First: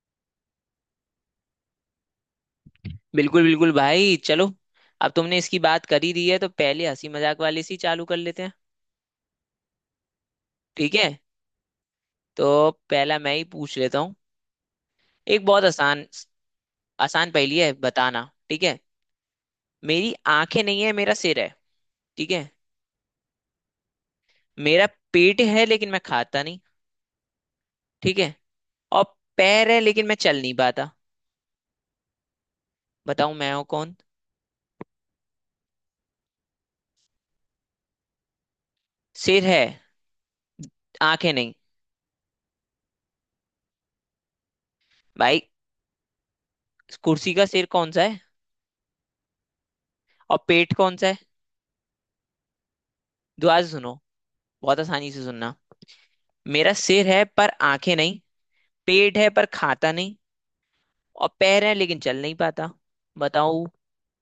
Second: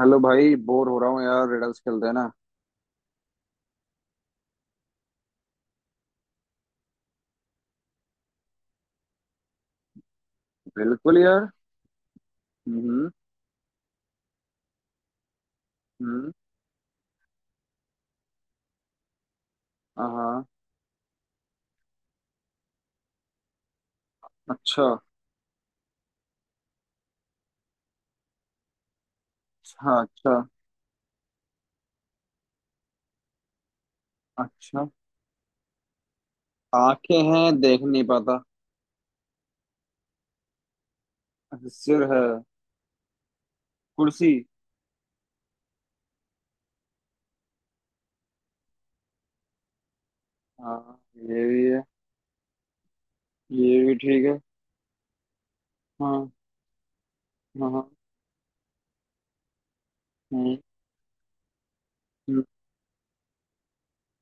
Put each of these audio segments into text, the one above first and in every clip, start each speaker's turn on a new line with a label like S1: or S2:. S1: Hello भाई, bore हो रहा हूँ यार, रिडल्स खेलते हैं ना।
S2: बिल्कुल बिल्कुल भाई चलो। अब तुमने इसकी बात कर ही दी है तो पहले हंसी मजाक वाले से ही चालू कर लेते हैं। ठीक है,
S1: बिल्कुल यार।
S2: तो
S1: हम्म।
S2: पहला मैं ही पूछ लेता हूँ। एक बहुत आसान
S1: हम्म।
S2: आसान पहेली है बताना। ठीक है, मेरी
S1: हाँ।
S2: आंखें नहीं है, मेरा सिर है। ठीक है,
S1: अच्छा।
S2: मेरा पेट है लेकिन मैं खाता नहीं। ठीक है, और पैर है
S1: हाँ।
S2: लेकिन मैं चल
S1: अच्छा।
S2: नहीं पाता। बताऊं मैं हूं कौन।
S1: अच्छा। आंखें हैं देख नहीं पाता।
S2: सिर है, आंखें नहीं।
S1: सिर है। कुर्सी।
S2: भाई कुर्सी का सिर कौन सा है और पेट कौन
S1: हाँ।
S2: सा है।
S1: ये भी है।
S2: दोबारा से
S1: ये
S2: सुनो,
S1: भी ठीक है।
S2: बहुत आसानी से सुनना।
S1: हाँ,
S2: मेरा सिर है पर
S1: हाँ,
S2: आंखें
S1: हाँ।
S2: नहीं। पेट है पर खाता नहीं।
S1: हम्म।
S2: और पैर है लेकिन चल नहीं
S1: हम्म।
S2: पाता। बताओ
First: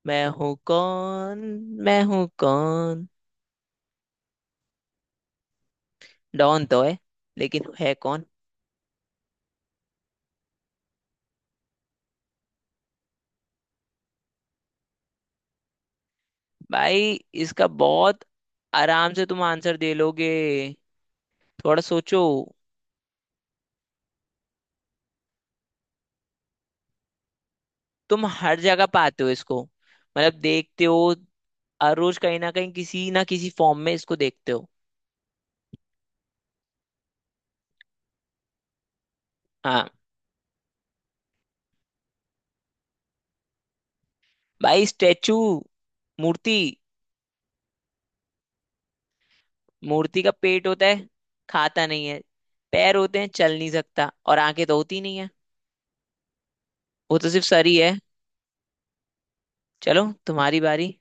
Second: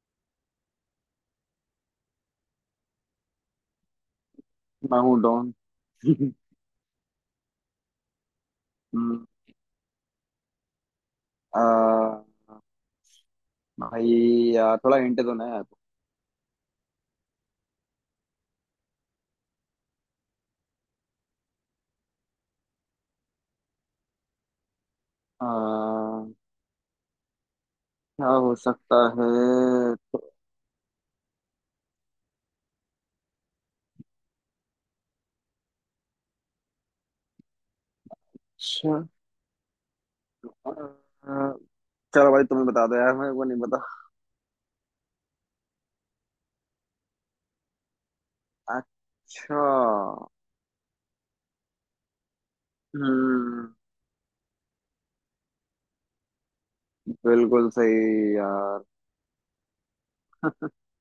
S2: मैं हूँ कौन, मैं हूँ कौन।
S1: मैं हूँ डॉन।
S2: डॉन तो है, लेकिन है कौन।
S1: हम्म। आ, भाई। यार थोड़ा हिंट तो नहीं है।
S2: भाई इसका बहुत आराम से तुम आंसर दे लोगे। थोड़ा सोचो, तुम
S1: क्या हो
S2: हर जगह
S1: सकता
S2: पाते
S1: है।
S2: हो इसको।
S1: तो।
S2: मतलब देखते हो, हर रोज कहीं ना कहीं किसी ना किसी फॉर्म में इसको देखते हो।
S1: अच्छा।
S2: हाँ,
S1: आ, चलो भाई तुम्हें बता दो यार, मेरे को नहीं।
S2: भाई स्टेचू, मूर्ति।
S1: अच्छा।
S2: मूर्ति का पेट होता है, खाता नहीं है। पैर होते हैं चल
S1: हम्म।
S2: नहीं सकता, और आंखें तो होती नहीं है। वो तो सिर्फ सर
S1: बिल्कुल
S2: ही है।
S1: सही यार।
S2: चलो तुम्हारी बारी।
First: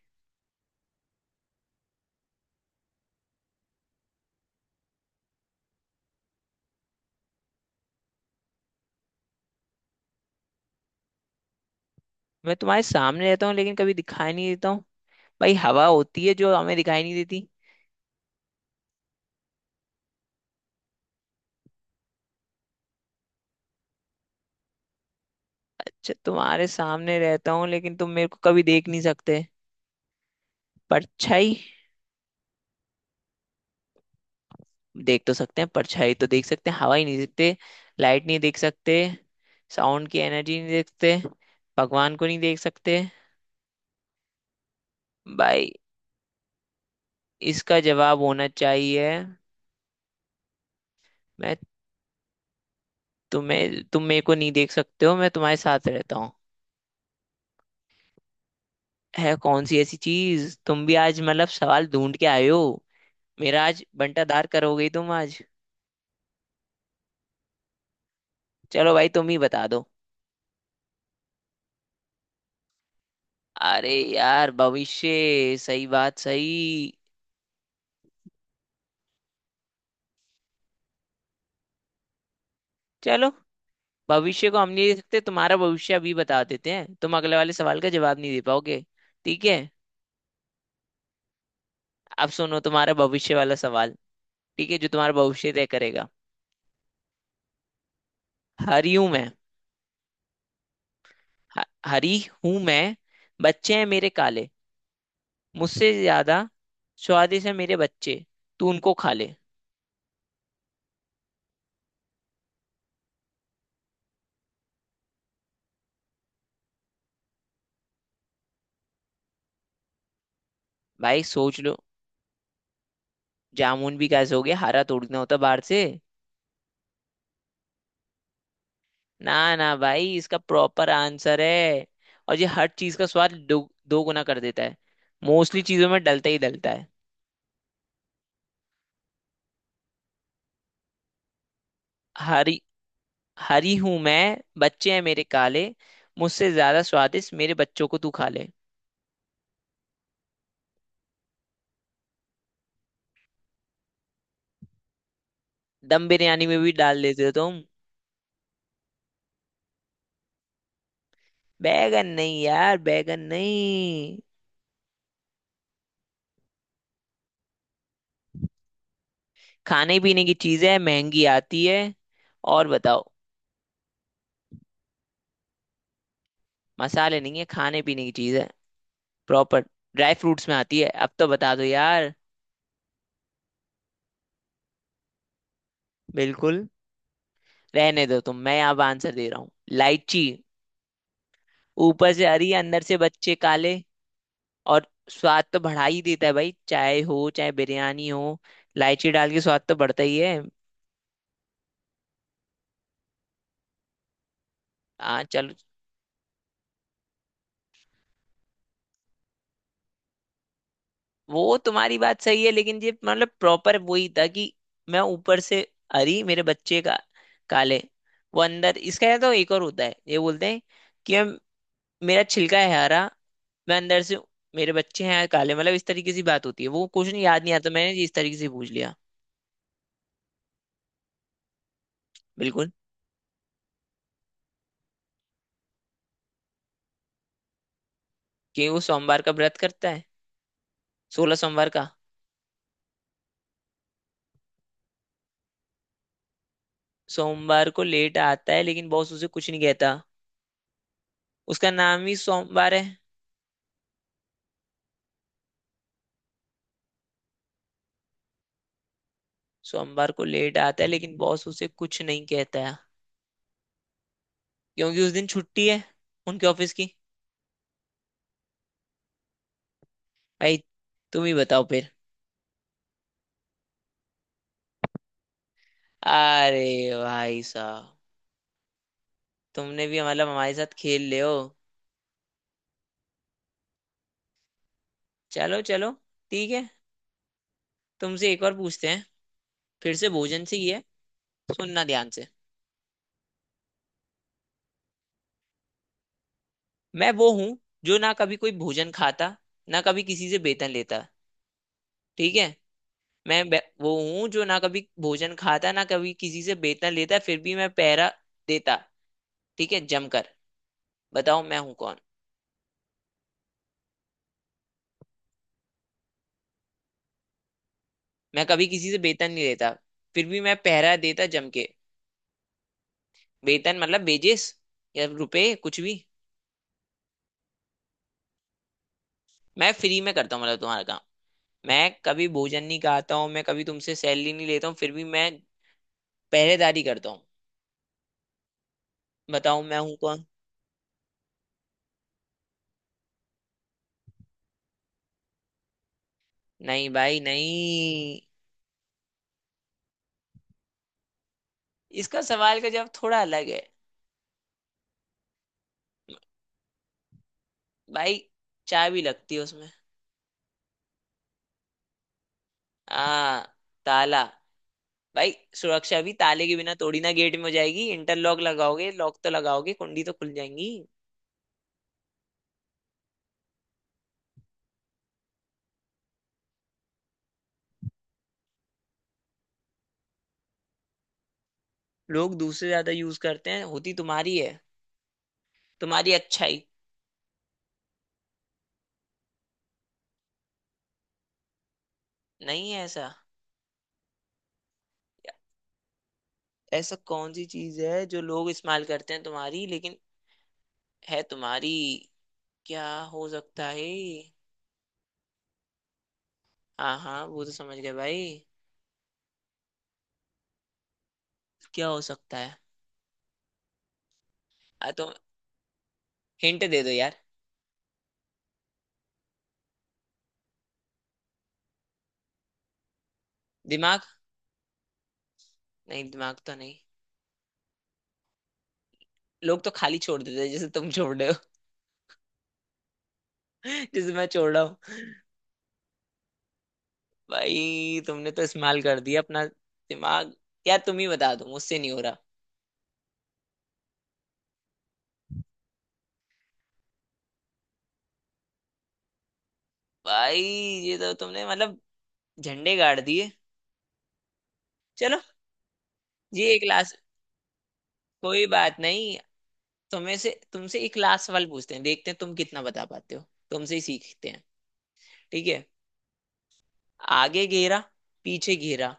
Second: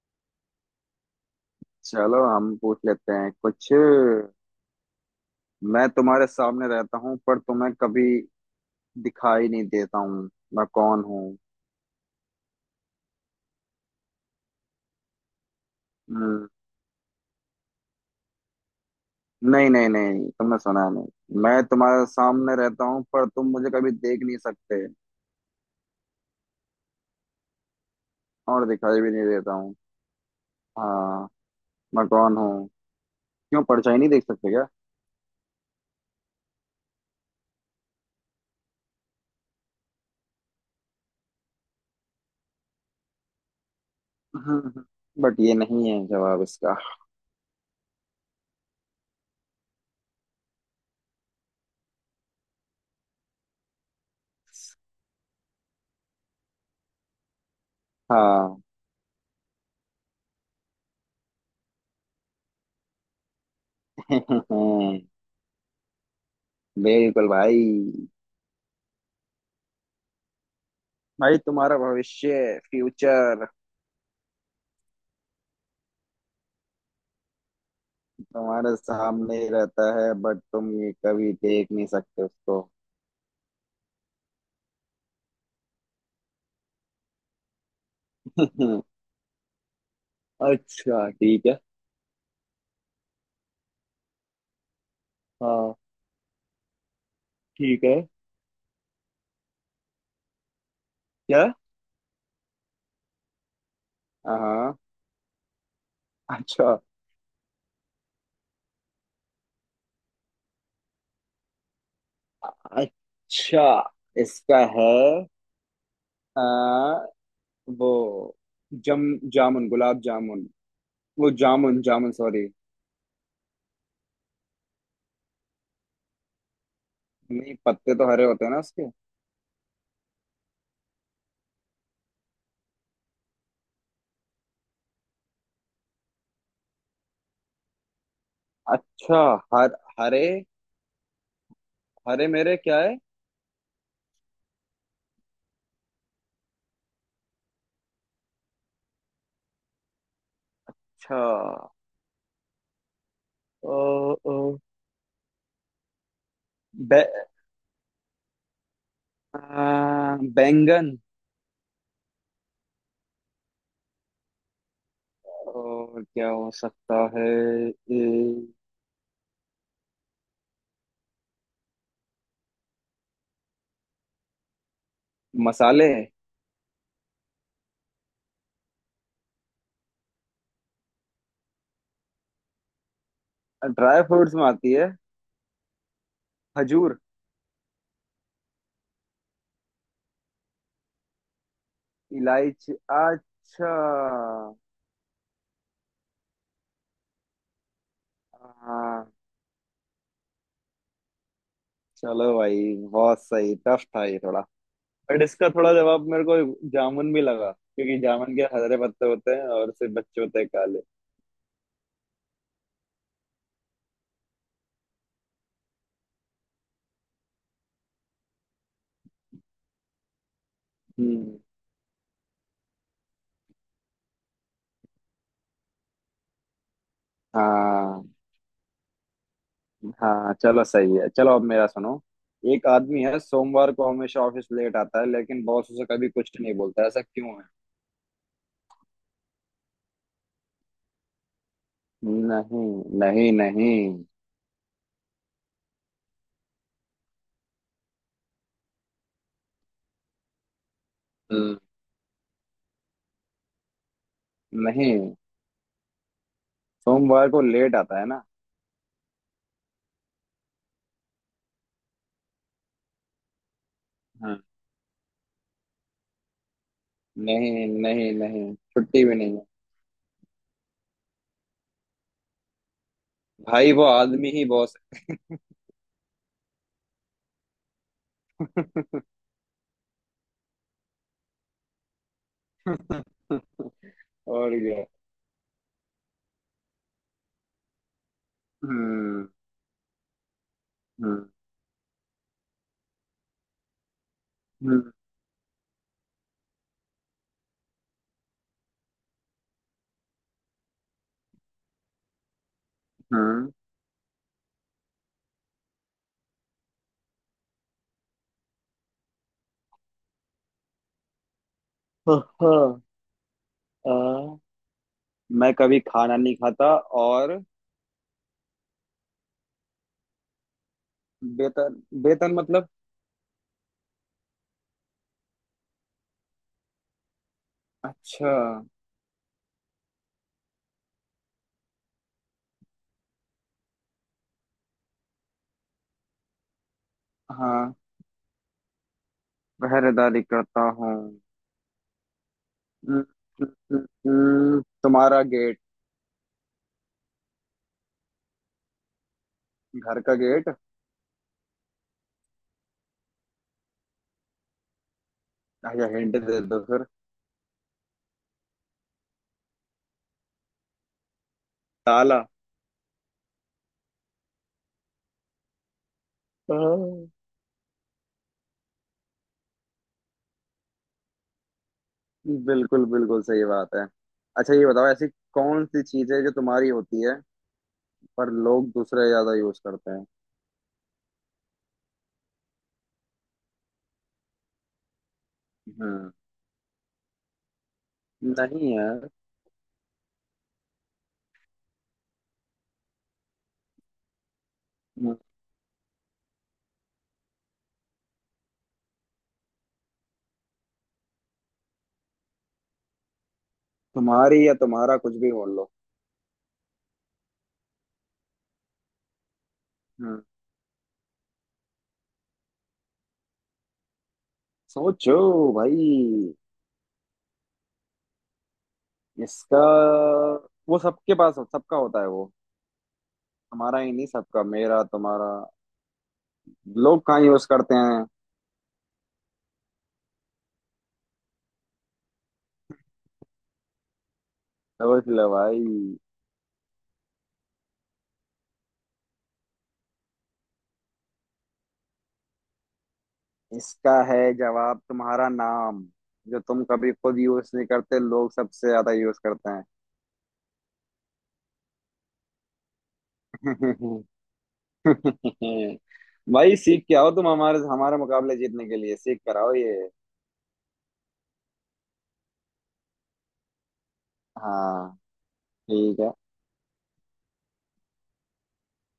S1: चलो हम पूछ लेते हैं कुछ। मैं तुम्हारे सामने रहता हूँ पर तुम्हें कभी दिखाई नहीं देता हूँ। मैं कौन हूँ?
S2: मैं तुम्हारे सामने रहता हूँ लेकिन कभी दिखाई नहीं देता हूँ। भाई हवा होती है
S1: हम्म।
S2: जो हमें दिखाई नहीं देती।
S1: नहीं नहीं नहीं, तुमने सुना नहीं। मैं तुम्हारे सामने रहता हूँ पर तुम मुझे कभी देख नहीं सकते
S2: अच्छा, तुम्हारे सामने रहता हूँ लेकिन तुम मेरे को कभी
S1: और
S2: देख नहीं
S1: दिखाई भी नहीं
S2: सकते।
S1: देता हूँ। हाँ।
S2: परछाई।
S1: मैं कौन हूँ? क्यों, परछाई नहीं देख सकते क्या?
S2: देख तो सकते हैं, परछाई तो देख सकते हैं, हवा ही नहीं देखते। लाइट नहीं देख सकते। साउंड की एनर्जी नहीं देखते। भगवान को नहीं देख सकते।
S1: हम्म, बट ये
S2: भाई
S1: नहीं है जवाब इसका।
S2: इसका जवाब होना चाहिए मैं तुम्हें, तुम मेरे को नहीं देख सकते हो, मैं तुम्हारे साथ रहता हूँ।
S1: हाँ।
S2: है कौन सी ऐसी चीज? तुम भी आज मतलब सवाल ढूंढ के आए हो, मेरा आज बंटाधार करोगे ही तुम आज।
S1: बिल्कुल भाई।
S2: चलो भाई, तुम ही बता दो।
S1: भाई तुम्हारा भविष्य, फ्यूचर।
S2: अरे यार भविष्य, सही बात सही।
S1: तुम्हारे सामने ही रहता है बट तुम ये कभी देख नहीं सकते उसको।
S2: चलो, भविष्य को हम नहीं दे सकते। तुम्हारा भविष्य अभी बता देते हैं, तुम अगले वाले सवाल का जवाब नहीं दे पाओगे। ठीक है,
S1: अच्छा ठीक है।
S2: अब सुनो तुम्हारा भविष्य वाला सवाल। ठीक है, जो तुम्हारा भविष्य तय
S1: हाँ
S2: करेगा।
S1: ठीक है।
S2: हरी हूं मैं।
S1: क्या?
S2: ह- हरी हूं मैं, बच्चे हैं मेरे काले,
S1: हाँ।
S2: मुझसे ज्यादा
S1: अच्छा।
S2: स्वादिष्ट है मेरे बच्चे, तू उनको खा ले।
S1: अच्छा। इसका है। आ, वो जम जामुन, गुलाब जामुन।
S2: भाई
S1: वो
S2: सोच लो।
S1: जामुन जामुन, सॉरी।
S2: जामुन भी कैसे हो गया? हरा तोड़ना होता बाहर से?
S1: नहीं, पत्ते तो हरे होते हैं ना उसके।
S2: ना ना भाई, इसका प्रॉपर आंसर है। और ये हर चीज का स्वाद दो, दो गुना कर देता है। मोस्टली चीजों में डलता ही डलता है।
S1: अच्छा। हर हरे। हरे
S2: हरी,
S1: मेरे क्या है?
S2: हरी हूं मैं बच्चे हैं मेरे काले, मुझसे ज्यादा स्वादिष्ट मेरे बच्चों को तू खा ले।
S1: अच्छा। ओ, ओ,
S2: दम बिरयानी में भी डाल
S1: बे,
S2: देते हो तुम।
S1: बैंगन।
S2: बैगन नहीं यार, बैगन नहीं।
S1: और क्या हो सकता है? ए,
S2: खाने पीने की चीज है, महंगी आती है। और बताओ।
S1: मसाले।
S2: मसाले नहीं है, खाने पीने की चीज है प्रॉपर, ड्राई फ्रूट्स में आती है। अब तो बता दो यार।
S1: ड्राई फ्रूट्स में आती है।
S2: बिल्कुल।
S1: खजूर।
S2: रहने दो तुम, मैं यहाँ आंसर दे रहा हूँ। लाइची, ऊपर से हरी
S1: इलायची।
S2: अंदर से बच्चे
S1: अच्छा।
S2: काले। और स्वाद तो बढ़ा ही देता है भाई, चाय हो चाहे बिरयानी हो, इलायची
S1: हाँ।
S2: डाल के स्वाद तो बढ़ता ही है।
S1: चलो भाई बहुत सही, टफ था ये थोड़ा। बट
S2: हाँ
S1: इसका
S2: चलो।
S1: थोड़ा जवाब मेरे को, जामुन भी लगा, क्योंकि जामुन के हरे पत्ते होते हैं और सिर्फ बच्चे होते हैं काले।
S2: वो तुम्हारी बात सही है, लेकिन ये मतलब प्रॉपर वही था कि मैं ऊपर से हरी, मेरे बच्चे का काले, वो अंदर। इसका या तो एक और होता है, ये बोलते हैं कि हम,
S1: हम्म।
S2: मेरा छिलका है हरा, मैं अंदर से, मेरे बच्चे हैं काले। मतलब इस तरीके से बात होती है वो, कुछ नहीं, याद नहीं आता, मैंने
S1: हाँ,
S2: इस तरीके से पूछ लिया।
S1: हाँ, चलो सही है, चलो अब मेरा सुनो। एक
S2: बिल्कुल।
S1: आदमी है, सोमवार को हमेशा ऑफिस लेट आता है लेकिन बॉस उसे कभी कुछ नहीं बोलता, ऐसा क्यों है?
S2: कि वो सोमवार का व्रत करता है, 16 सोमवार का।
S1: नहीं। नहीं, नहीं।
S2: सोमवार को लेट आता है लेकिन बॉस उसे कुछ नहीं कहता।
S1: हम्म।
S2: उसका नाम ही सोमवार है।
S1: नहीं, सोमवार को लेट आता है ना?
S2: सोमवार को लेट आता है लेकिन बॉस उसे कुछ नहीं कहता है।
S1: हाँ।
S2: क्योंकि उस दिन छुट्टी है उनके ऑफिस की।
S1: नहीं नहीं नहीं, छुट्टी भी नहीं है।
S2: भाई तुम ही बताओ फिर।
S1: भाई वो आदमी ही बॉस
S2: अरे भाई साहब,
S1: है।
S2: तुमने भी मतलब हमारे साथ खेल ले हो।
S1: और क्या।
S2: चलो चलो, ठीक है, तुमसे एक और पूछते हैं।
S1: हम्म।
S2: फिर से भोजन से ही है।
S1: हम्म।
S2: सुनना ध्यान से।
S1: हम्म।
S2: मैं वो हूँ जो ना कभी कोई भोजन खाता, ना कभी किसी से वेतन लेता। ठीक है,
S1: हम्म।
S2: वो हूँ जो ना कभी भोजन खाता, ना कभी किसी से वेतन लेता, फिर भी मैं पहरा देता। ठीक है जमकर। बताओ मैं हूँ कौन।
S1: हाँ, हाँ। मैं कभी खाना नहीं खाता और
S2: मैं कभी किसी से वेतन नहीं लेता, फिर भी मैं पहरा देता जम के।
S1: वेतन, वेतन मतलब?
S2: वेतन मतलब वेजेस, या रुपए कुछ भी।
S1: अच्छा।
S2: मैं फ्री में करता हूँ मतलब तुम्हारा काम। मैं कभी भोजन नहीं खाता हूँ, मैं कभी तुमसे सैलरी नहीं लेता हूँ, फिर भी मैं पहरेदारी करता हूँ।
S1: हाँ।
S2: बताओ मैं हूँ
S1: पहरेदारी
S2: कौन।
S1: करता हूँ। हम्म। हम्म। हम्म। तुम्हारा गेट।
S2: नहीं भाई नहीं,
S1: घर का गेट।
S2: इसका सवाल का जवाब थोड़ा अलग है।
S1: या हिंट दे दो फिर।
S2: भाई चाय भी लगती है उसमें।
S1: ताला।
S2: आ, ताला। भाई सुरक्षा भी ताले के बिना तोड़ी
S1: हाँ।
S2: ना गेट में हो जाएगी, इंटरलॉक लगाओगे, लॉक तो लगाओगे, कुंडी तो खुल जाएंगी।
S1: बिल्कुल बिल्कुल सही बात है। अच्छा, ये बताओ ऐसी कौन सी चीज है जो तुम्हारी होती है पर लोग दूसरे ज्यादा यूज करते हैं।
S2: लोग दूसरे ज्यादा यूज करते हैं, होती तुम्हारी है।
S1: हम्म।
S2: तुम्हारी अच्छाई?
S1: नहीं यार।
S2: नहीं है ऐसा।
S1: हम्म।
S2: ऐसा कौन सी चीज है जो लोग इस्तेमाल करते हैं तुम्हारी, लेकिन है तुम्हारी। क्या हो सकता है?
S1: तुम्हारी या तुम्हारा, कुछ भी बोल लो।
S2: हाँ हाँ वो तो समझ गए भाई।
S1: हम्म।
S2: क्या हो सकता है? तो
S1: सोचो भाई।
S2: हिंट दे दो यार।
S1: इसका, वो सबके पास सबका होता है वो, हमारा ही
S2: दिमाग?
S1: नहीं, सबका, मेरा, तुम्हारा।
S2: नहीं दिमाग तो नहीं।
S1: लोग कहाँ यूज करते हैं।
S2: लोग तो खाली छोड़ देते हैं जैसे तुम छोड़ रहे हो, जैसे मैं छोड़ रहा हूँ।
S1: सोच लो भाई।
S2: भाई तुमने तो इस्तेमाल कर दिया अपना दिमाग। यार तुम ही बता दो, मुझसे नहीं हो रहा।
S1: इसका है जवाब, तुम्हारा नाम। जो तुम कभी खुद यूज नहीं करते, लोग सबसे ज्यादा यूज करते
S2: भाई ये तो तुमने मतलब झंडे गाड़ दिए।
S1: हैं।
S2: चलो, ये
S1: भाई
S2: एक
S1: सीख के
S2: लास्ट,
S1: आओ, तुम हमारे हमारे मुकाबले
S2: कोई
S1: जीतने
S2: बात
S1: के लिए
S2: नहीं,
S1: सीख कर आओ ये।
S2: तुम्हें से तुमसे एक लास्ट सवाल पूछते हैं, देखते हैं तुम कितना बता पाते हो, तुमसे ही सीखते हैं।
S1: हाँ
S2: ठीक है।
S1: ठीक है।
S2: आगे घेरा, पीछे घेरा,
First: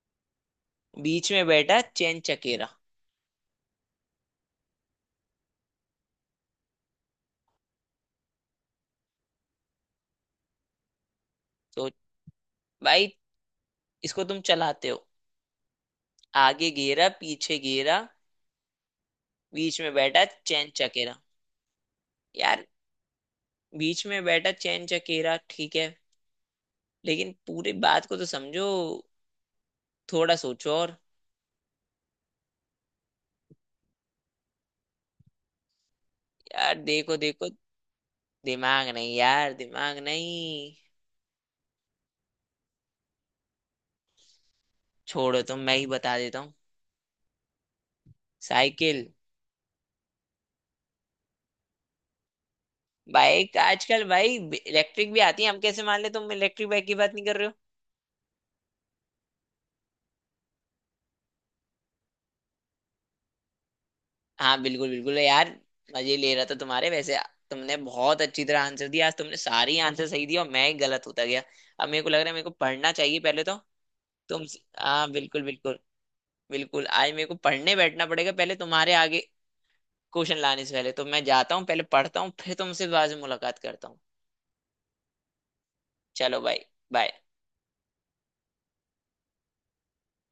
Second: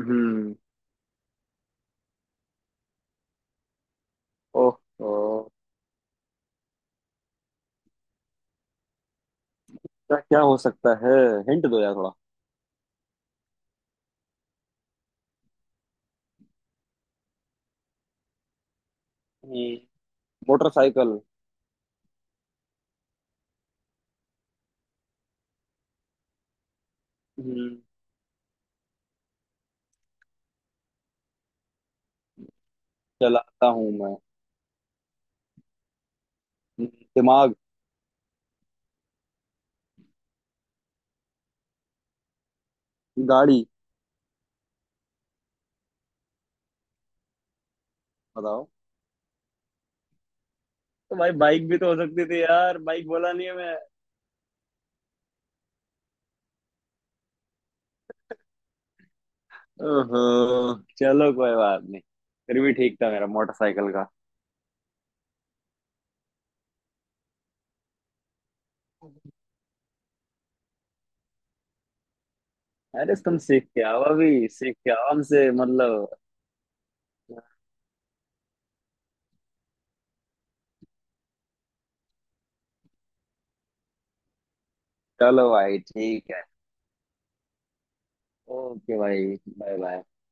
S1: हम्म।
S2: बीच में बैठा चैन चकेरा।
S1: ओह। ओह, क्या क्या हो सकता है? हिंट दो
S2: तो
S1: यार थोड़ा।
S2: भाई इसको तुम चलाते हो। आगे घेरा, पीछे घेरा,
S1: हम्म,
S2: बीच में बैठा चैन चकेरा।
S1: मोटरसाइकिल।
S2: यार, बीच में बैठा चैन चकेरा ठीक है, लेकिन पूरी
S1: हम्म,
S2: बात को तो समझो, थोड़ा सोचो और।
S1: चलाता हूँ मैं।
S2: यार
S1: हम्म,
S2: देखो देखो।
S1: दिमाग।
S2: दिमाग नहीं यार, दिमाग नहीं।
S1: गाड़ी।
S2: छोड़ो तुम, मैं ही बता देता हूँ।
S1: बताओ।
S2: साइकिल।
S1: तो भाई बाइक भी तो हो सकती थी यार, बाइक बोला नहीं है
S2: बाइक
S1: मैं।
S2: आजकल भाई इलेक्ट्रिक भी आती है, हम कैसे मान ले तुम इलेक्ट्रिक बाइक की बात नहीं कर रहे हो।
S1: ओहो, चलो कोई बात नहीं। फिर भी ठीक था मेरा, मोटरसाइकिल का।
S2: हाँ बिल्कुल बिल्कुल यार, मजे ले रहा था तुम्हारे वैसे। तुमने बहुत अच्छी तरह आंसर दिया आज, तुमने सारी आंसर सही दिया और मैं ही गलत होता गया। अब मेरे को लग रहा है मेरे को पढ़ना
S1: अरे
S2: चाहिए
S1: तुम
S2: पहले तो।
S1: सीख के आओ,
S2: तुम,
S1: अभी सीख के
S2: हाँ
S1: आओ
S2: बिल्कुल
S1: हमसे,
S2: बिल्कुल।
S1: मतलब।
S2: बिल्कुल आज मेरे को पढ़ने बैठना पड़ेगा, पहले तुम्हारे आगे क्वेश्चन लाने से पहले तो। मैं जाता हूँ, पहले पढ़ता हूँ, फिर तुमसे बाद में मुलाकात करता हूँ।
S1: चलो भाई ठीक
S2: चलो
S1: है।
S2: भाई। बाय।
S1: ओके भाई। Bye bye.